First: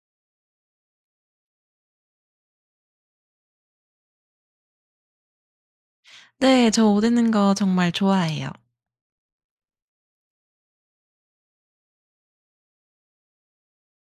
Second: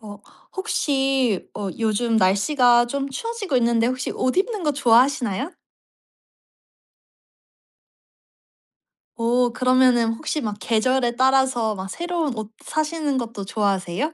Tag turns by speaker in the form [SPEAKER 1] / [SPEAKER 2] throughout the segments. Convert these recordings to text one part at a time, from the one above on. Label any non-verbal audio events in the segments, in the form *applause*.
[SPEAKER 1] 어 혹시 요즘 날씨가 좀 추워지고 있는데 혹시 옷 입는 거 좋아하시나요?
[SPEAKER 2] 네. 저 옷 입는 거 정말 좋아해요.
[SPEAKER 1] 오, 그러면은 혹시 막 계절에 따라서 막 새로운 옷 사시는 것도 좋아하세요?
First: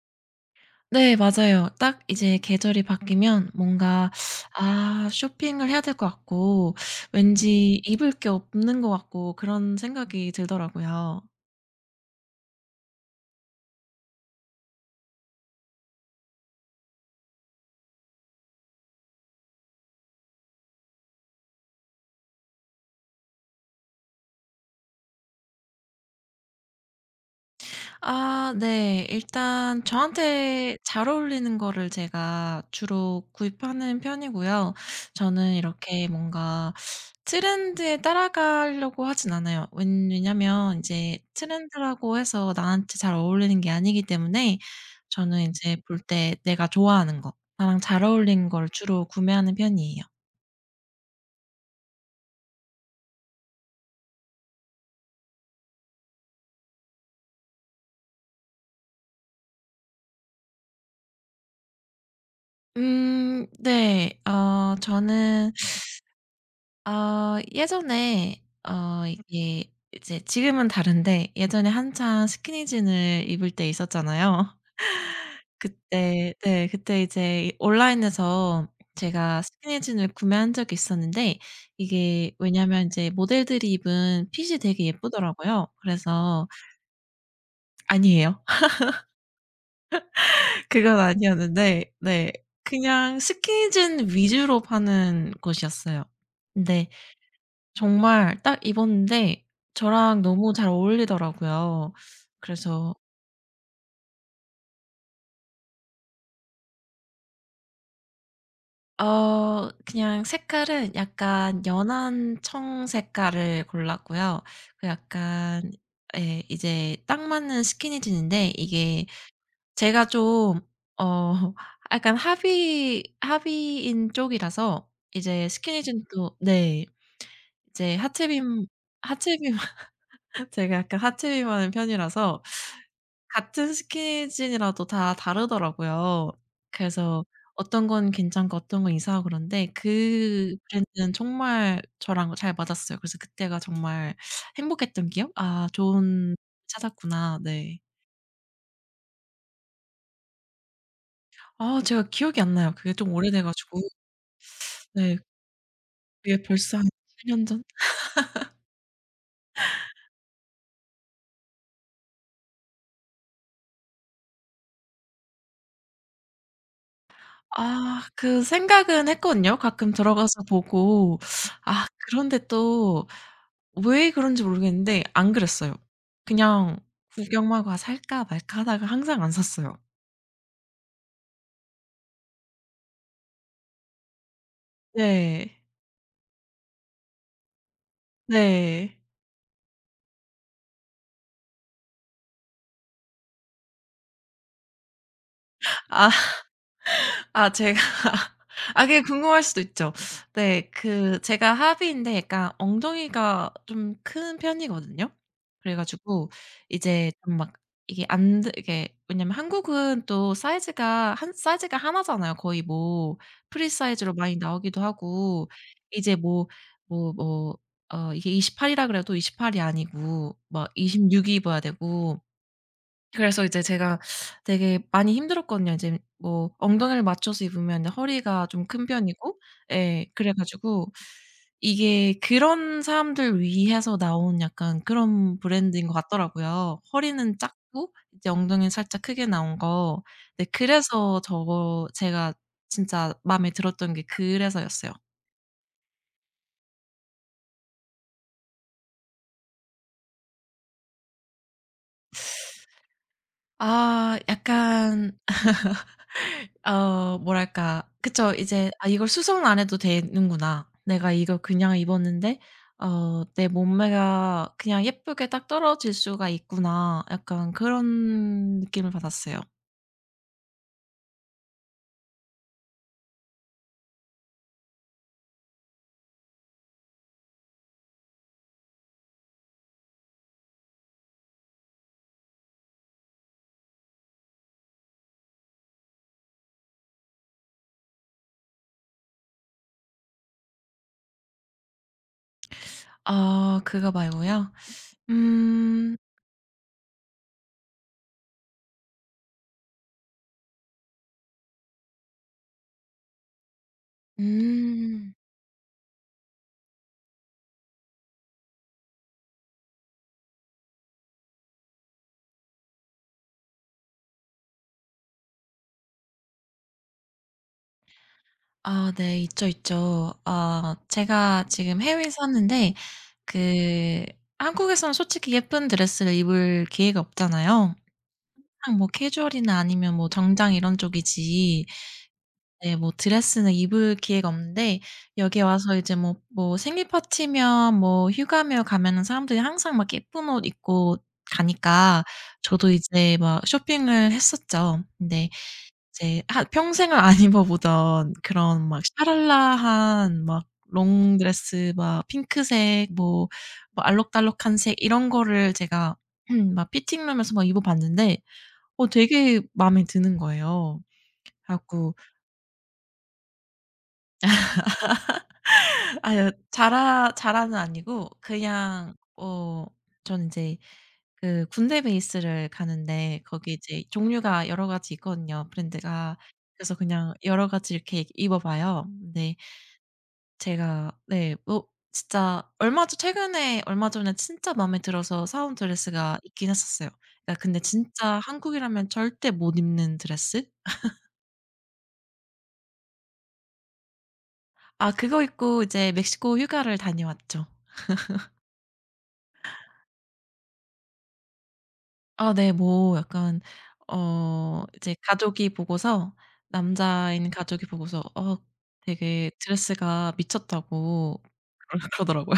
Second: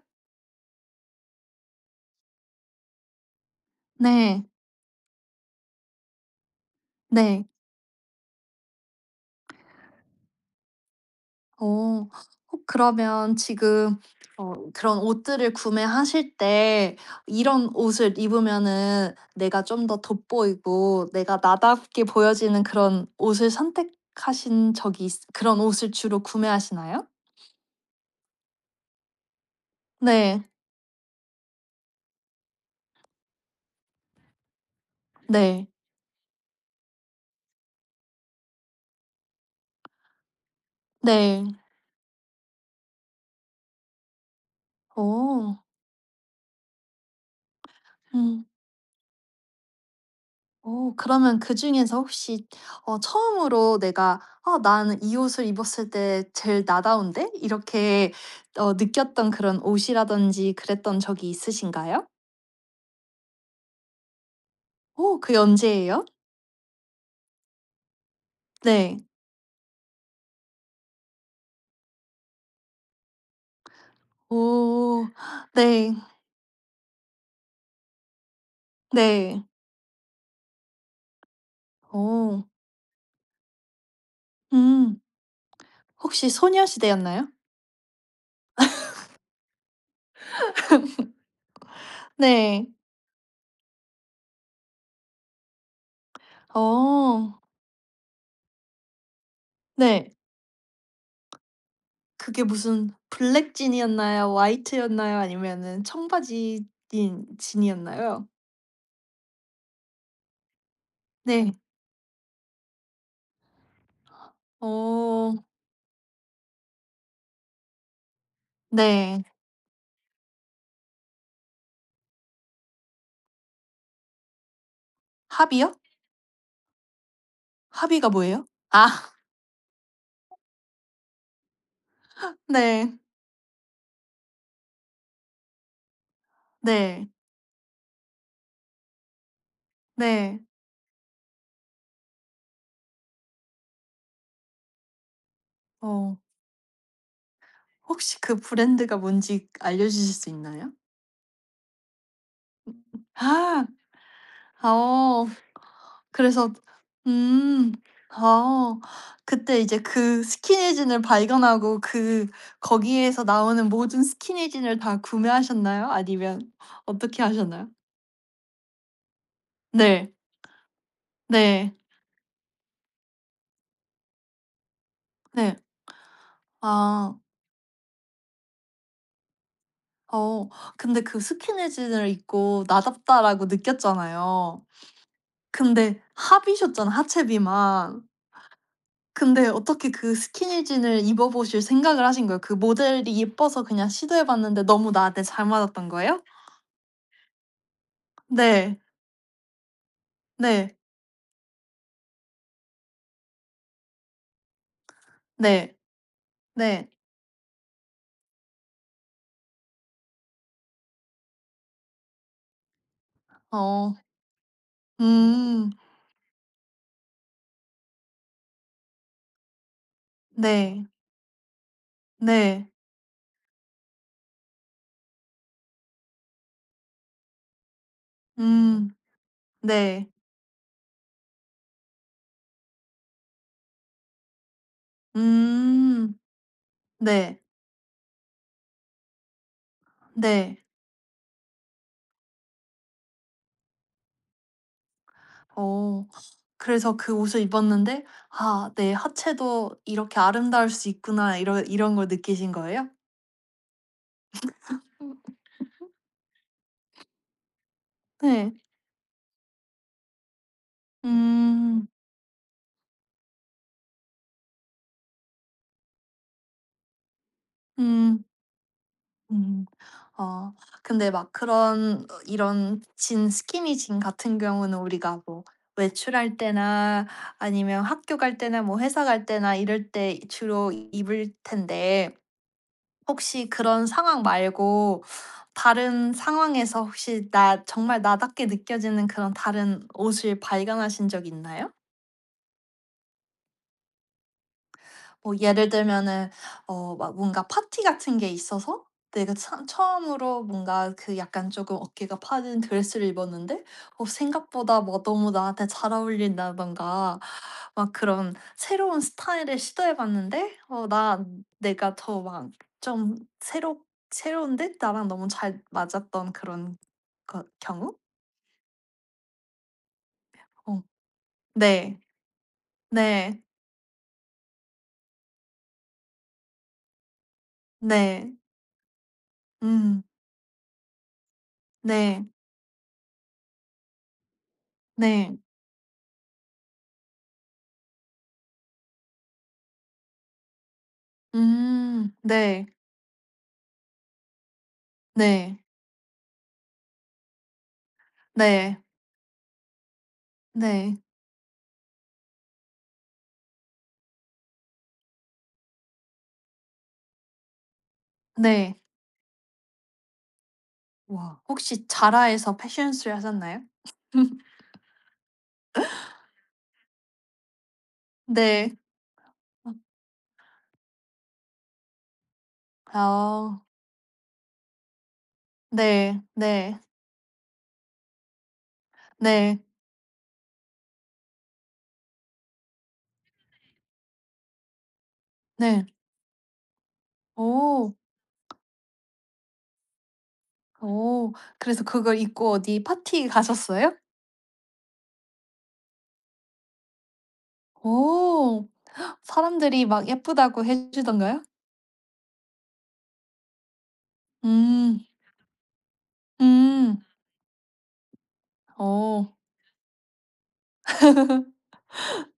[SPEAKER 2] 네 맞아요. 딱 이제 계절이 바뀌면 뭔가
[SPEAKER 1] 네.
[SPEAKER 2] 아 쇼핑을 해야 될 것 같고
[SPEAKER 1] 네.
[SPEAKER 2] 왠지 입을 게 없는 것 같고 그런 생각이 들더라고요.
[SPEAKER 1] 어. 혹 그러면 지금 그런 옷들을 구매하실 때 이런 옷을 입으면은 내가 좀 더 돋보이고 내가 나답게 보여지는 그런 옷을 선택하신 적이 있 그런 옷을 주로 구매하시나요?
[SPEAKER 2] 아 네. 일단
[SPEAKER 1] 네.
[SPEAKER 2] 저한테 잘 어울리는 거를 제가 주로 구입하는 편이고요. 저는
[SPEAKER 1] 네.
[SPEAKER 2] 이렇게 뭔가 트렌드에 따라가려고 하진 않아요. 웬 왜냐면 이제
[SPEAKER 1] 네.
[SPEAKER 2] 트렌드라고 해서 나한테 잘 어울리는 게 아니기 때문에 저는 이
[SPEAKER 1] 오.
[SPEAKER 2] 제 볼 때 내가 좋아하는 거, 나랑 잘
[SPEAKER 1] 음.
[SPEAKER 2] 어울리는 걸 주로 구매하는 편이에요.
[SPEAKER 1] 오, 그러면 그중에서 혹시 처음으로 내가 '아 나는 이 옷을 입었을 때 제일 나다운데?' 이렇게 느꼈던 그런 옷이라든지 그랬던 적이 있으신가요?
[SPEAKER 2] 네. 어
[SPEAKER 1] 오, 그게
[SPEAKER 2] 저는
[SPEAKER 1] 언제예요?
[SPEAKER 2] 어 예전에
[SPEAKER 1] 네.
[SPEAKER 2] 이게 이제 지금은 다른데 예전에 한창 스키니진을 입을 때 있었잖아요.
[SPEAKER 1] 오.
[SPEAKER 2] *laughs*
[SPEAKER 1] 네.
[SPEAKER 2] 그때 네 그때 이제 온라인에서 제가
[SPEAKER 1] 네.
[SPEAKER 2] 스키니진을 구매한 적이 있었는데 이게
[SPEAKER 1] 오.
[SPEAKER 2] 왜냐면 이제 모델들이 입은 핏이 되게
[SPEAKER 1] 음.
[SPEAKER 2] 예쁘더라고요.
[SPEAKER 1] 혹시
[SPEAKER 2] 그래서
[SPEAKER 1] 소녀시대였나요?
[SPEAKER 2] 아니에요. *laughs* 그건 아니었는데 네
[SPEAKER 1] 네.
[SPEAKER 2] 그냥 스키니진 위주로 파는 곳이었어요. 네.
[SPEAKER 1] 어.
[SPEAKER 2] 정말 딱 입었는데
[SPEAKER 1] 네.
[SPEAKER 2] 저랑 너무 잘 어울리더라고요.
[SPEAKER 1] 그게 무슨
[SPEAKER 2] 그래서
[SPEAKER 1] 블랙 진이었나요? 화이트였나요? 아니면은 청바지 인 진이었나요?
[SPEAKER 2] 어 그냥 색깔은
[SPEAKER 1] 네.
[SPEAKER 2] 약간 연한 청 색깔을 골랐고요. 그
[SPEAKER 1] 어
[SPEAKER 2] 약간 예 이제 딱 맞는 스키니진인데 이게
[SPEAKER 1] 네.
[SPEAKER 2] 제가 좀 어 *laughs* 약간 하비인 쪽이라서 이제
[SPEAKER 1] 하비요?
[SPEAKER 2] 스키니진도 네. 이제
[SPEAKER 1] 하비가 뭐예요?
[SPEAKER 2] 하체빔
[SPEAKER 1] 아 *laughs*
[SPEAKER 2] 하체빔 *laughs* 제가 약간 하체빔 하는 편이라서
[SPEAKER 1] 네.
[SPEAKER 2] 같은 스킨이라도 다 다르더라고요.
[SPEAKER 1] 네.
[SPEAKER 2] 그래서 어떤 건 괜찮고 어떤 건 이상하고 그런데
[SPEAKER 1] 네.
[SPEAKER 2] 그 브랜드는 정말 저랑 잘 맞았어요. 그래서 그때가 정말 행복했던 기억? '아
[SPEAKER 1] 어
[SPEAKER 2] 좋은 찾았구나.' 네.
[SPEAKER 1] 혹시 그 브랜드가 뭔지 알려 주실 수 있나요?
[SPEAKER 2] 아 제가 기억이 안 나요. 그게 좀 오래돼
[SPEAKER 1] 아.
[SPEAKER 2] 가지고.
[SPEAKER 1] 아
[SPEAKER 2] 네.
[SPEAKER 1] 어.
[SPEAKER 2] 그게
[SPEAKER 1] 그래서
[SPEAKER 2] 벌써 한 7년 전?
[SPEAKER 1] 음. 아. 그때 이제 그 스키니진을 발견하고 그 거기에서 나오는 모든 스키니진을 다 구매하셨나요? 아니면 어떻게 하셨나요?
[SPEAKER 2] 아 그 생각은 했거든요. 가끔
[SPEAKER 1] 네.
[SPEAKER 2] 들어가서 보고.
[SPEAKER 1] 네.
[SPEAKER 2] 아 그런데 또 왜 그런지 모르겠는데 안
[SPEAKER 1] 네.
[SPEAKER 2] 그랬어요. 그냥
[SPEAKER 1] 아.
[SPEAKER 2] 구경하고 '아 살까 말까.' 하다가 항상 안 샀어요.
[SPEAKER 1] 어. 근데 그 스키니진을 입고 '나답다.'라고 느꼈잖아요.
[SPEAKER 2] 네.
[SPEAKER 1] 근데 합이셨잖아 하체비만.
[SPEAKER 2] 네.
[SPEAKER 1] 근데 어떻게 그 스키니진을 입어 보실 생각을 하신 거예요? 그 모델이 예뻐서 그냥 시도해 봤는데 너무 나한테 잘 맞았던
[SPEAKER 2] 아.
[SPEAKER 1] 거예요?
[SPEAKER 2] 아 제가 *laughs*
[SPEAKER 1] 네.
[SPEAKER 2] 아 그게 궁금할 수도 있죠. 네.
[SPEAKER 1] 네.
[SPEAKER 2] 그 제가 하비인데 약간 엉덩이가 좀 큰 편이거든요.
[SPEAKER 1] 네.
[SPEAKER 2] 그래 가지고
[SPEAKER 1] 네.
[SPEAKER 2] 이제 좀 막 이게 안 드 이게 왜냐면 한국은 또 사이즈가 한 사이즈가 하나잖아요. 거의 뭐 프리
[SPEAKER 1] 어.
[SPEAKER 2] 사이즈로 많이 나오기도 하고
[SPEAKER 1] 음.
[SPEAKER 2] 이제 뭐 어 이게 28 이라 그래도 28이 아니고 막
[SPEAKER 1] 네.
[SPEAKER 2] 26이 입어야 되고
[SPEAKER 1] 네.
[SPEAKER 2] 그래서 이제 제가 되게 많이 힘들었거든요. 이제 뭐 엉덩이를 맞춰서 입으면 허리가 좀 큰
[SPEAKER 1] 음.
[SPEAKER 2] 편이고 예
[SPEAKER 1] 네.
[SPEAKER 2] 그래 가지고 이게 그런 사람들 위해서 나온 약간 그런 브랜드인 것
[SPEAKER 1] 음.
[SPEAKER 2] 같더라고요. 허리는
[SPEAKER 1] 네.
[SPEAKER 2] 작고 이제 엉덩이는 살짝 크게 나온 거. 네
[SPEAKER 1] 네.
[SPEAKER 2] 그래서 제가 진짜 마음에 들었던 게 그래서였어요.
[SPEAKER 1] 어. 그래서 그 옷을 입었는데 '아 내 하체도 이렇게 아름다울 수 있구나.' 이런 걸 느끼신 거예요?
[SPEAKER 2] 아 약간 어 뭐랄까 그쵸.
[SPEAKER 1] 네.
[SPEAKER 2] 이제 '아 이걸 수정을 안 해도 되는구나. 내가 이걸 그냥
[SPEAKER 1] 음.
[SPEAKER 2] 입었는데 어 내 몸매가 그냥 예쁘게 딱 떨어질 수가 있구나.' 약간
[SPEAKER 1] 음.
[SPEAKER 2] 그런 느낌을 받았어요.
[SPEAKER 1] 음. 어 근데 막 그런 이런 진 스키니진 같은 경우는 우리가 뭐 외출할 때나 아니면 학교 갈 때나 뭐 회사 갈 때나 이럴 때 주로 입을 텐데 혹시 그런 상황 말고 다른 상황에서 혹시 나 정말 나답게 느껴지는 그런 다른 옷을 발견하신 적 있나요?
[SPEAKER 2] 아 그거 말고요?
[SPEAKER 1] 뭐 예를
[SPEAKER 2] 음.
[SPEAKER 1] 들면은 막 뭔가 파티 같은 게 있어서 내가 참 처음으로 뭔가 그 약간 조금 어깨가 파진 드레스를 입었는데 생각보다 뭐
[SPEAKER 2] 음.
[SPEAKER 1] 너무 나한테 잘 어울린다던가 막 그런 새로운 스타일을 시도해 봤는데 어 나 내가 더 막 좀 새롭 새로운 데 나랑 너무 잘 맞았던 그런 거 경우?
[SPEAKER 2] 아 네. 있죠, 있죠. 아
[SPEAKER 1] 어
[SPEAKER 2] 제가 지금
[SPEAKER 1] 네.
[SPEAKER 2] 해외에 사는데
[SPEAKER 1] 네.
[SPEAKER 2] 그 한국에서는 솔직히 예쁜 드레스를 입을 기회가 없잖아요.
[SPEAKER 1] 네.
[SPEAKER 2] 그냥 뭐 캐주얼이나 아니면
[SPEAKER 1] 음.
[SPEAKER 2] 뭐 정장 이런 쪽이지
[SPEAKER 1] 네.
[SPEAKER 2] 네. 뭐 드레스는 입을 기회가 없는데
[SPEAKER 1] 네.
[SPEAKER 2] 여기 와서 이제 뭐 생일 파티며 뭐 휴가며 가면은 사람들이 항상 막 예쁜 옷 입고 가니까
[SPEAKER 1] 음. 네.
[SPEAKER 2] 저도 이제 막 쇼핑을 했었죠. 근데
[SPEAKER 1] 네.
[SPEAKER 2] 이제 하 평생을 안 *laughs* 입어 보던 그런
[SPEAKER 1] 네.
[SPEAKER 2] 막 샤랄라한 막
[SPEAKER 1] 네.
[SPEAKER 2] 롱드레스 막 핑크색 뭐 알록달록한 색 이런 거를 제가 *clears throat* 막 피팅룸에서 막 입어 봤는데
[SPEAKER 1] 네.
[SPEAKER 2] 어 되게 마음에 드는 거예요.
[SPEAKER 1] 와.
[SPEAKER 2] 그래
[SPEAKER 1] 혹시
[SPEAKER 2] 갖고
[SPEAKER 1] 자라에서 패션쇼 하셨나요? *laughs*
[SPEAKER 2] 아유 자라는 아니고
[SPEAKER 1] 네.
[SPEAKER 2] 그냥 어
[SPEAKER 1] 아
[SPEAKER 2] 저는 인제 그 군대 베이스를 가는데 거기
[SPEAKER 1] 아.
[SPEAKER 2] 이제 종류가 여러 가지 있거든요, 브랜드가.
[SPEAKER 1] 네.
[SPEAKER 2] 그래서
[SPEAKER 1] 네.
[SPEAKER 2] 그냥 여러 가지 이렇게 입어 봐요. 근데
[SPEAKER 1] 네.
[SPEAKER 2] 제가 네 뭐 진짜 얼마 전 최근에 얼마 전에 진짜 마음에 들어서 사온
[SPEAKER 1] 네.
[SPEAKER 2] 드레스가 있긴 했었어요. 그러니까 근데
[SPEAKER 1] 오.
[SPEAKER 2] 진짜 한국이라면 절대 못 입는 드레스?
[SPEAKER 1] 오. 그래서 그걸 입고 어디 파티 가셨어요?
[SPEAKER 2] 아 그거 입고 이제 멕시코 휴가를 다녀왔죠.
[SPEAKER 1] 오. 사람들이 막 예쁘다고 해 주던가요?
[SPEAKER 2] 아 네. 뭐 약간 어 이제
[SPEAKER 1] 음.
[SPEAKER 2] 가족이 보고서
[SPEAKER 1] 음.
[SPEAKER 2] 남자인 가족이 보고서 어
[SPEAKER 1] 어.
[SPEAKER 2] 되게 드레스가 미쳤다고 그러 *laughs* 그러더라고요.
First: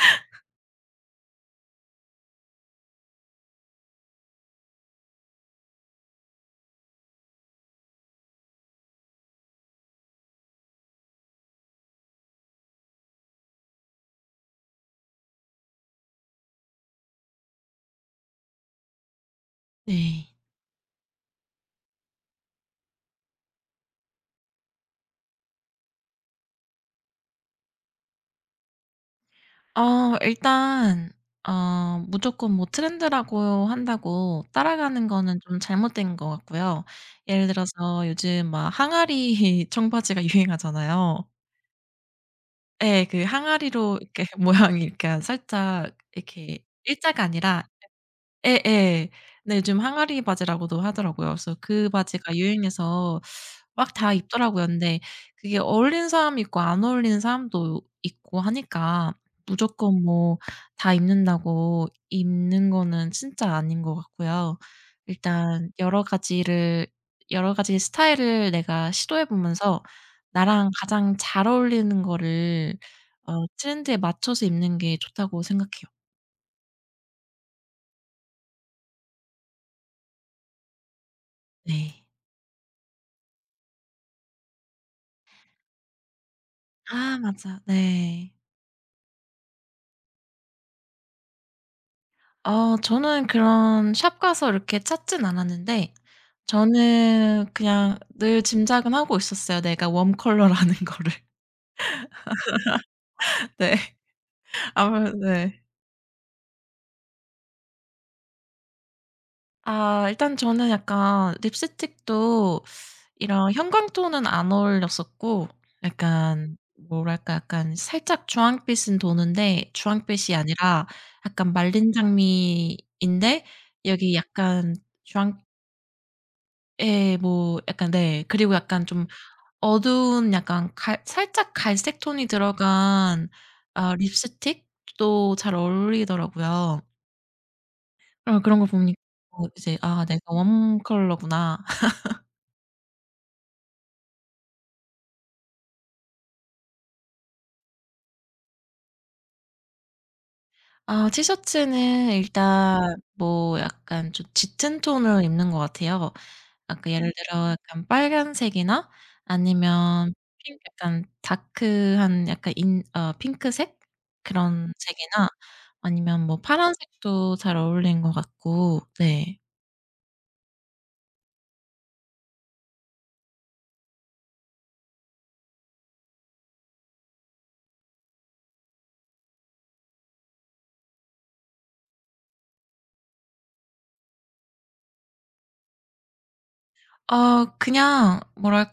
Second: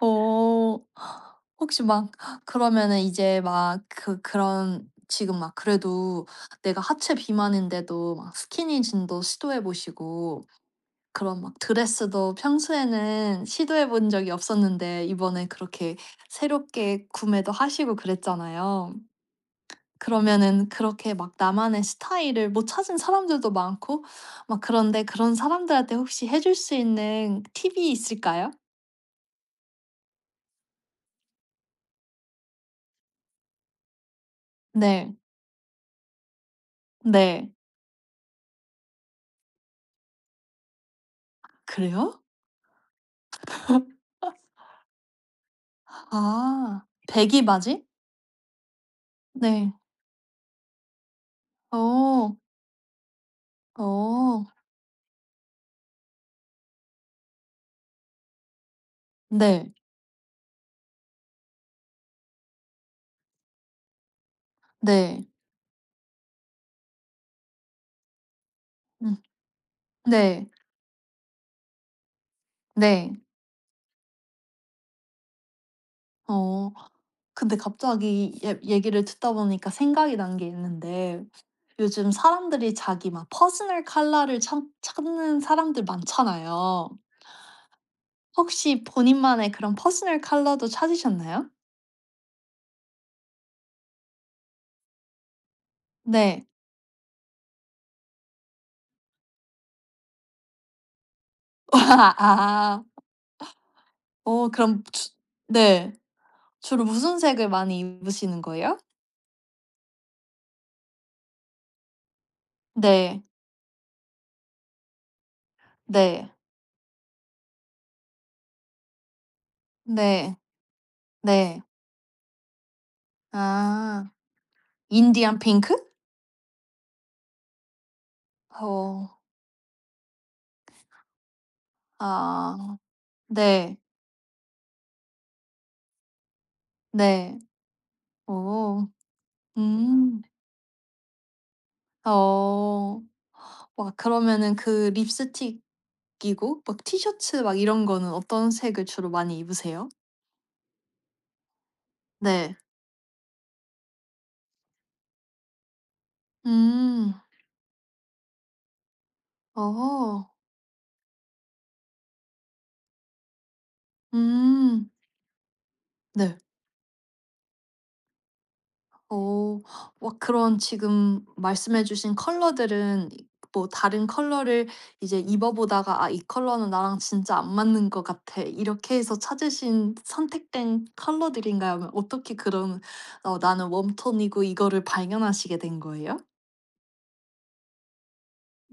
[SPEAKER 1] 어. 혹시 막 그러면은 이제 막 그런 지금 막 그래도 내가 하체 비만인데도 막 스키니진도 시도해 보시고 그런 막 드레스도 평소에는 시도해 본 적이 없었는데 이번에 그렇게 새롭게 구매도 하시고 그랬잖아요.
[SPEAKER 2] 네.
[SPEAKER 1] 그러면은 그렇게 막 나만의 스타일을 못 찾은 사람들도 많고 막 그런데 그런 사람들한테 혹시 해줄 수 있는 팁이 있을까요?
[SPEAKER 2] 어 일단 어 무조건 뭐 트렌드라고 한다고 따라가는
[SPEAKER 1] 네.
[SPEAKER 2] 거는 좀 잘못된 것 같고요. 예를
[SPEAKER 1] 네.
[SPEAKER 2] 들어서 요즘 막 항아리 *laughs* 청바지가 유행하잖아요.
[SPEAKER 1] 그래요?
[SPEAKER 2] 예. 그 항아리로 이렇게 *laughs* 모양이 이렇게 살짝 이렇게
[SPEAKER 1] 아.
[SPEAKER 2] 일자가 아니라
[SPEAKER 1] 백이바지?
[SPEAKER 2] 예예. 네
[SPEAKER 1] 네.
[SPEAKER 2] 요즘 항아리 바지라고도 하더라고요. 그래서 그 바지가
[SPEAKER 1] 어.
[SPEAKER 2] 유행해서 막 다
[SPEAKER 1] 어.
[SPEAKER 2] 입더라고요. 근데 그게 어울리는 사람이 있고 안 어울리는 사람도 있고 하니까
[SPEAKER 1] 네.
[SPEAKER 2] 무조건 뭐 다 입는다고 입는 거는 진짜 아닌 것 같고요.
[SPEAKER 1] 네.
[SPEAKER 2] 일단 여러 가지 스타일을 내가
[SPEAKER 1] 음.
[SPEAKER 2] 시도해 보면서
[SPEAKER 1] 네.
[SPEAKER 2] 나랑 가장 잘 어울리는 거를
[SPEAKER 1] 네.
[SPEAKER 2] 어 트렌드에 맞춰서 입는 게 좋다고 생각해요.
[SPEAKER 1] 어. 근데 갑자기 얘 얘기를 듣다 보니까 생각이 난 게 있는데
[SPEAKER 2] 네.
[SPEAKER 1] 요즘 사람들이 자기 막 퍼스널 컬러를 참 찾는 사람들 많잖아요.
[SPEAKER 2] 아 맞아. 네.
[SPEAKER 1] 혹시 본인만의 그런 퍼스널 컬러도 찾으셨나요?
[SPEAKER 2] 어 저는 그런 샵 가서 이렇게 찾진 않았는데
[SPEAKER 1] 네.
[SPEAKER 2] 저는 그냥 늘 짐작은 하고 있었어요, 내가 웜 컬러라는 *laughs* 거를.
[SPEAKER 1] *laughs* 아.
[SPEAKER 2] 네.
[SPEAKER 1] 그럼 주
[SPEAKER 2] 아무래도 네.
[SPEAKER 1] 네. 주로 무슨 색을 많이 입으시는 거예요?
[SPEAKER 2] 아 일단 저는 약간 립스틱도
[SPEAKER 1] 네.
[SPEAKER 2] 이런 형광톤은 안 어울렸었고
[SPEAKER 1] 네.
[SPEAKER 2] 약간 뭐랄까 약간 살짝 주황빛은 도는데 주황빛이
[SPEAKER 1] 네.
[SPEAKER 2] 아니라 약간
[SPEAKER 1] 네.
[SPEAKER 2] 말린 장미인데
[SPEAKER 1] 아.
[SPEAKER 2] 여기 약간
[SPEAKER 1] 인디안
[SPEAKER 2] 주황
[SPEAKER 1] 핑크?
[SPEAKER 2] 예 뭐 약간 네. 그리고 약간 좀
[SPEAKER 1] 어.
[SPEAKER 2] 어두운 약간 갈 살짝 갈색 톤이
[SPEAKER 1] 아.
[SPEAKER 2] 들어간
[SPEAKER 1] 네.
[SPEAKER 2] 아 립스틱도 잘 어울리더라고요.
[SPEAKER 1] 네.
[SPEAKER 2] 어 그런 거
[SPEAKER 1] 오.
[SPEAKER 2] 보니 어 이제 '아 내가
[SPEAKER 1] 음.
[SPEAKER 2] 웜 컬러구나.'
[SPEAKER 1] 어. 와 그러면은 그 립스틱이고 막 티셔츠 막 이런 거는 어떤 색을 주로 많이 입으세요?
[SPEAKER 2] 아 티셔츠는
[SPEAKER 1] 네.
[SPEAKER 2] 일단 뭐 약간 좀 짙은 톤을 입는 것 같아요. 아까 예를
[SPEAKER 1] 음.
[SPEAKER 2] 들어 약간 빨간색이나 아니면
[SPEAKER 1] 어.
[SPEAKER 2] 핑 약간 다크한 약간 인 어 핑크색 그런
[SPEAKER 1] 음.
[SPEAKER 2] 색이나 아니면
[SPEAKER 1] 네.
[SPEAKER 2] 뭐 파란색도 잘 어울리는 것 같고 네.
[SPEAKER 1] 어. 와 그런 지금 말씀해 주신 컬러들은 뭐 다른 컬러를 이제 입어 보다가 '아 이 컬러는 나랑 진짜 안 맞는 것 같아.' 이렇게 해서 찾으신 선택된 컬러들인가요? 아니면 어떻게 그런 '나는 웜톤이고.' 이거를 발견하시게 된 거예요?
[SPEAKER 2] 아 그냥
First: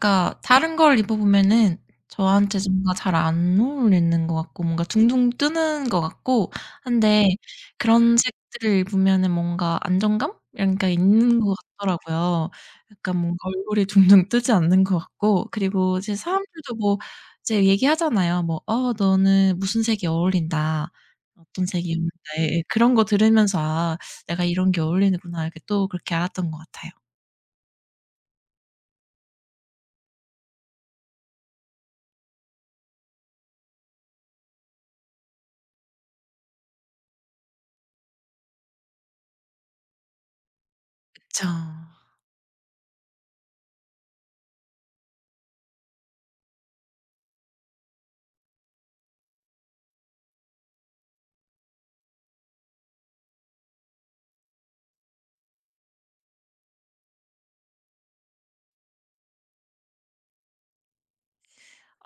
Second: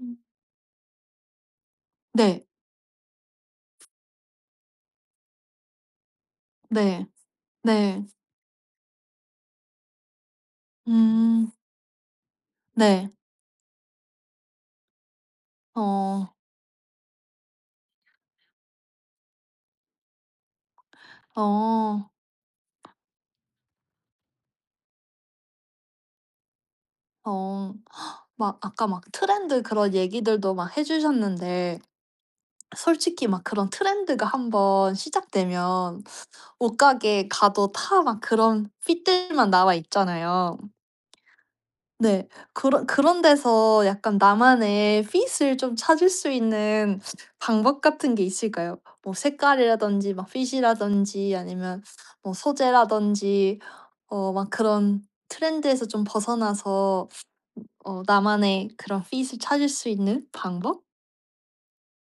[SPEAKER 1] 음.
[SPEAKER 2] 다른 걸 입어 보면은
[SPEAKER 1] 네.
[SPEAKER 2] 저한테 뭔가 잘 안 어울리는 것 같고 뭔가 둥둥 뜨는 것 같고
[SPEAKER 1] 네.
[SPEAKER 2] 한데
[SPEAKER 1] 네.
[SPEAKER 2] 그런 색들을 입으면은 뭔가 안정감? 이런 게 있는
[SPEAKER 1] 음.
[SPEAKER 2] 것 같더라고요.
[SPEAKER 1] 네.
[SPEAKER 2] 약간 뭔가 얼굴이 *laughs* 둥둥 뜨지 않는 것 같고 그리고 이제
[SPEAKER 1] 어.
[SPEAKER 2] 사람들도 뭐 이제 얘기하잖아요. 뭐 "어 너는 무슨 색이 어울린다. 어떤 색이
[SPEAKER 1] 어.
[SPEAKER 2] 어울린다." 예예. 그런 거 들으면서 '아 내가 이런 게 어울리는구나.' 이렇게 또 그렇게 알았던 것 같아요.
[SPEAKER 1] 어. 막 아까 막 트렌드 그런 얘기들도 막 해 주셨는데 솔직히 막 그런 트렌드가 한번 시작되면 옷가게 가도 다 막 그런 핏들만 나와 있잖아요.
[SPEAKER 2] 그쵸.
[SPEAKER 1] 네. 그런 데서 약간 나만의 핏을 좀 찾을 수 있는 방법 같은 게 있을까요? 뭐 색깔이라든지 막 핏이라든지 아니면 뭐 소재라든지 막 그런 트렌드에서 좀 벗어나서 나만의 그런 핏을 찾을 수 있는 방법?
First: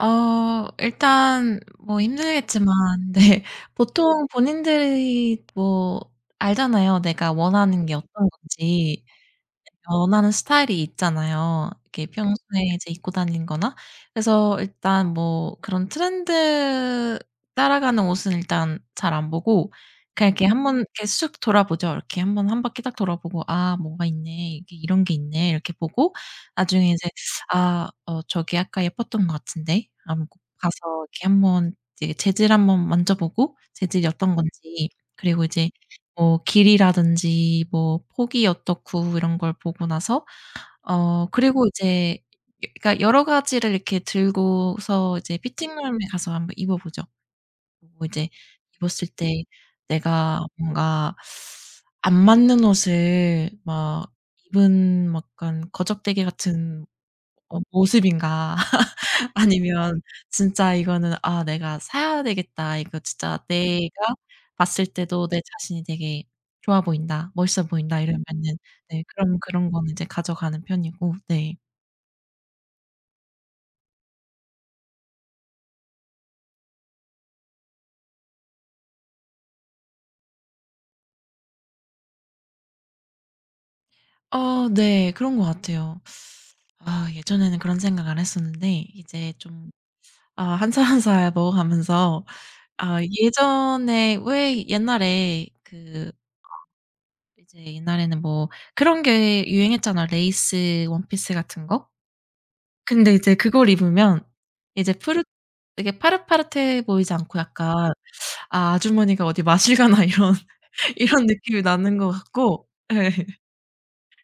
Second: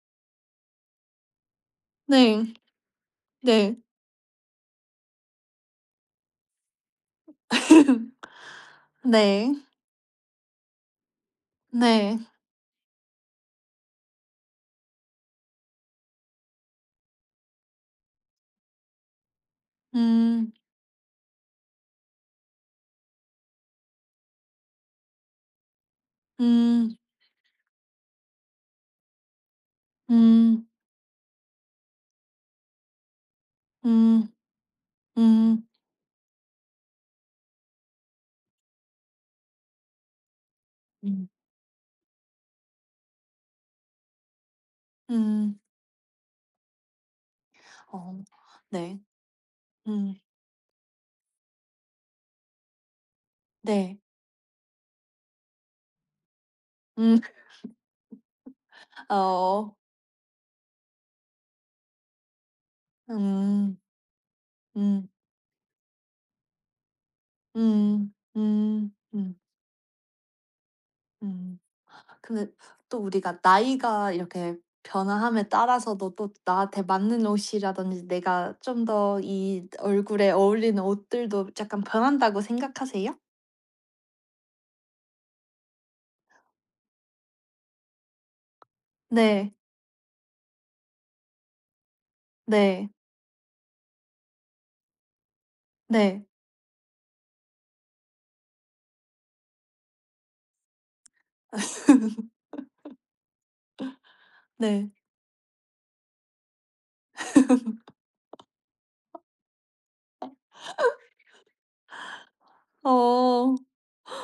[SPEAKER 2] 어 일단 뭐
[SPEAKER 1] 네.
[SPEAKER 2] 힘들겠지만 *laughs* 네
[SPEAKER 1] 네.
[SPEAKER 2] 보통 본인들이 뭐 알잖아요, 내가 원하는 게 어떤 건지.
[SPEAKER 1] *laughs* 네.
[SPEAKER 2] 원하는 스타일이 있잖아요. 이렇게
[SPEAKER 1] 네.
[SPEAKER 2] 평소에 이제 입고 다니는 거나. 그래서 일단 뭐 그런 트렌드 따라가는 옷은 일단 잘 안 보고 그냥 이렇게
[SPEAKER 1] 음.
[SPEAKER 2] 한번 이렇게 쑥 돌아보죠. 이렇게 한번 한 바퀴 딱 돌아보고 '아 뭐가 있네. 이게 이런 게 있네.' 이렇게 보고 나중에
[SPEAKER 1] 음.
[SPEAKER 2] 이제 '아 어 저게 아까 예뻤던 것 같은데.' 한번 꼭
[SPEAKER 1] 음.
[SPEAKER 2] 가서 이렇게 한번 이제 재질 한번 만져보고 재질이
[SPEAKER 1] 음.
[SPEAKER 2] 어떤 건지 그리고
[SPEAKER 1] 음.
[SPEAKER 2] 이제 뭐 길이라든지 뭐 폭이 어떻고 이런 걸 보고 나서 어
[SPEAKER 1] 음.
[SPEAKER 2] 그리고 이제 여 그러니까 여러 가지를 이렇게 들고서 이제
[SPEAKER 1] 음.
[SPEAKER 2] 피팅룸에 가서 한번 입어 보죠. 그리고
[SPEAKER 1] 어.
[SPEAKER 2] 이제
[SPEAKER 1] 네.
[SPEAKER 2] 입었을 때
[SPEAKER 1] 음.
[SPEAKER 2] 내가 뭔가 안 맞는 옷을
[SPEAKER 1] 네.
[SPEAKER 2] 막 입은 막 약간 거적대기 같은
[SPEAKER 1] 음. *laughs*
[SPEAKER 2] 어 모습인가
[SPEAKER 1] 어.
[SPEAKER 2] 아니면 진짜 이거는 '아 내가 사야 되겠다. 이거 진짜
[SPEAKER 1] 음.
[SPEAKER 2] 내가 봤을
[SPEAKER 1] 음.
[SPEAKER 2] 때도 내 자신이 되게 좋아 보인다. 멋있어 보인다.'
[SPEAKER 1] 음.
[SPEAKER 2] 이러면은
[SPEAKER 1] 음.
[SPEAKER 2] 네 그럼
[SPEAKER 1] 음.
[SPEAKER 2] 그런 거는 이제 가져가는 편이고 네.
[SPEAKER 1] 음. 근데 또 우리가 나이가 이렇게 변화함에 따라서도 또 나한테 맞는 옷이라든지 내가 좀 더 이 얼굴에 어울리는 옷들도 약간 변한다고 생각하세요?
[SPEAKER 2] 어 네. 그런 것 같아요. 아 예전에는 그런 생각 안 했었는데 이제
[SPEAKER 1] 네.
[SPEAKER 2] 좀 아 한살 한살 먹어가면서
[SPEAKER 1] 네.
[SPEAKER 2] 아 예전에 왜 옛날에 그
[SPEAKER 1] 네.
[SPEAKER 2] 이제 옛날에는 뭐 그런 게 유행했잖아요. 레이스 원피스 같은 거?
[SPEAKER 1] *laughs*
[SPEAKER 2] 근데 이제 그걸 입으면
[SPEAKER 1] 네.
[SPEAKER 2] 이제 푸르 되게 파릇파릇해 보이지 않고 약간 '아 아주머니가 어디 마실 가나.' *laughs* 이런 느낌이 나는 것 같고 예.
[SPEAKER 1] 어.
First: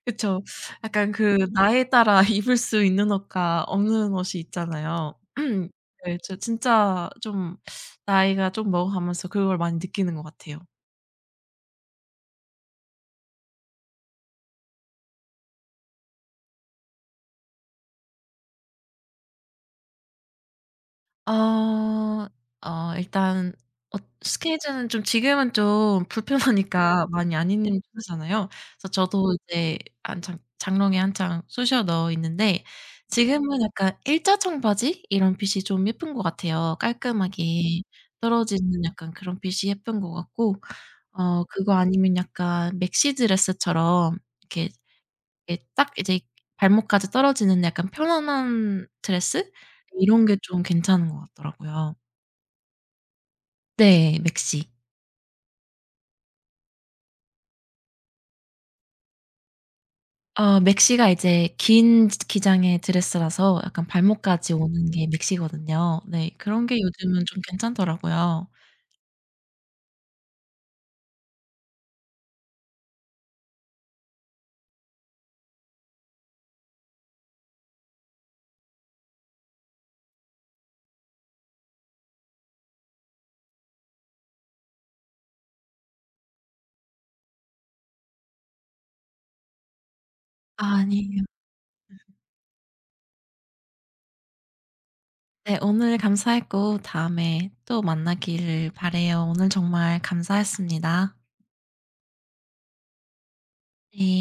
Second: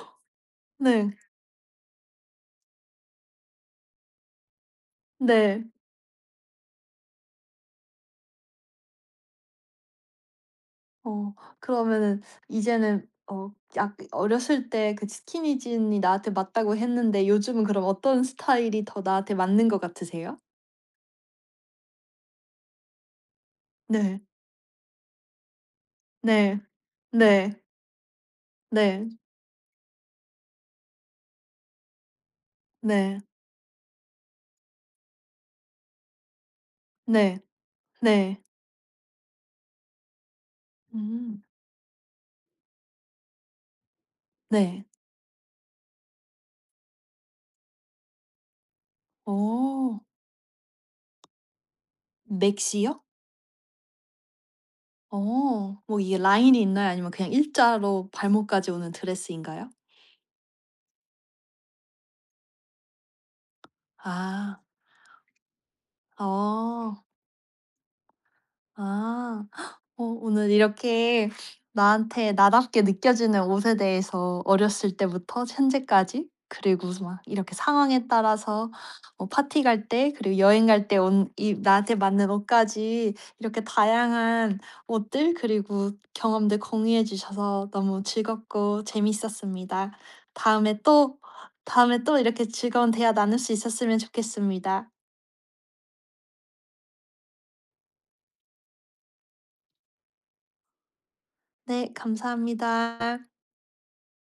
[SPEAKER 2] 그쵸. 약간
[SPEAKER 1] 네.
[SPEAKER 2] 그 나이에 따라 *laughs* 입을 수 있는 옷과 없는 옷이 있잖아요.
[SPEAKER 1] 네.
[SPEAKER 2] 네. 저 진짜 좀 나이가 좀 먹어가면서 그걸 많이 느끼는 것 같아요.
[SPEAKER 1] 어 그러면은 이제는 어 약 어렸을 때 그 스키니진이 나한테 맞다고 했는데 요즘은 그럼 어떤 스타일이 더 나한테 맞는 것 같으세요?
[SPEAKER 2] 어. 어 일단 어
[SPEAKER 1] 네.
[SPEAKER 2] 스케줄은 좀 지금은 좀
[SPEAKER 1] 네.
[SPEAKER 2] 불편하니까 많이 안
[SPEAKER 1] 네.
[SPEAKER 2] 있는 편이잖아요. 그래서
[SPEAKER 1] 네.
[SPEAKER 2] 저도 이제 한창 장롱에 한창 쑤셔 넣어 있는데
[SPEAKER 1] 네.
[SPEAKER 2] 지금은 약간 일자 청바지 이런 핏이 좀 예쁜 것 같아요.
[SPEAKER 1] 네.
[SPEAKER 2] 깔끔하게
[SPEAKER 1] 네.
[SPEAKER 2] 떨어지는 약간 그런 핏이 예쁜 것 같고
[SPEAKER 1] 음.
[SPEAKER 2] 어 그거 아니면 약간 맥시 드레스처럼 이렇게
[SPEAKER 1] 네.
[SPEAKER 2] 이게 딱 이제 발목까지 떨어지는 약간 편안한 드레스?
[SPEAKER 1] 어.
[SPEAKER 2] 이런 게 좀 괜찮은 것 같더라고요.
[SPEAKER 1] 맥시요?
[SPEAKER 2] 네. 맥시.
[SPEAKER 1] 어. 뭐 이게 라인이 있나요? 아니면 그냥 일자로 발목까지 오는 드레스인가요?
[SPEAKER 2] 어 맥시가 이제 긴 지 기장의 드레스라서 약간 발목까지
[SPEAKER 1] 아.
[SPEAKER 2] 오는 게 맥시거든요. 네. 그런 게
[SPEAKER 1] 어.
[SPEAKER 2] 요즘은 좀 괜찮더라고요.
[SPEAKER 1] 아. 오늘 이렇게 나한테 나답게 느껴지는 옷에 대해서 어렸을 때부터 현재까지 그리고 막 이렇게 상황에 따라서 뭐 파티 갈 때, 그리고 여행 갈 때 온 이 나한테 맞는 옷까지 이렇게 다양한 옷들 그리고 경험들 공유해 주셔서 너무 즐겁고 재밌었습니다. 다음에 또
[SPEAKER 2] 아니에요.
[SPEAKER 1] 다음에 또 이렇게 즐거운 대화 나눌 수 있었으면 좋겠습니다.
[SPEAKER 2] 네. 오늘 감사했고 다음에 또 만나기를 바라요. 오늘 정말 감사했습니다.
[SPEAKER 1] 네, 감사합니다.
[SPEAKER 2] 네.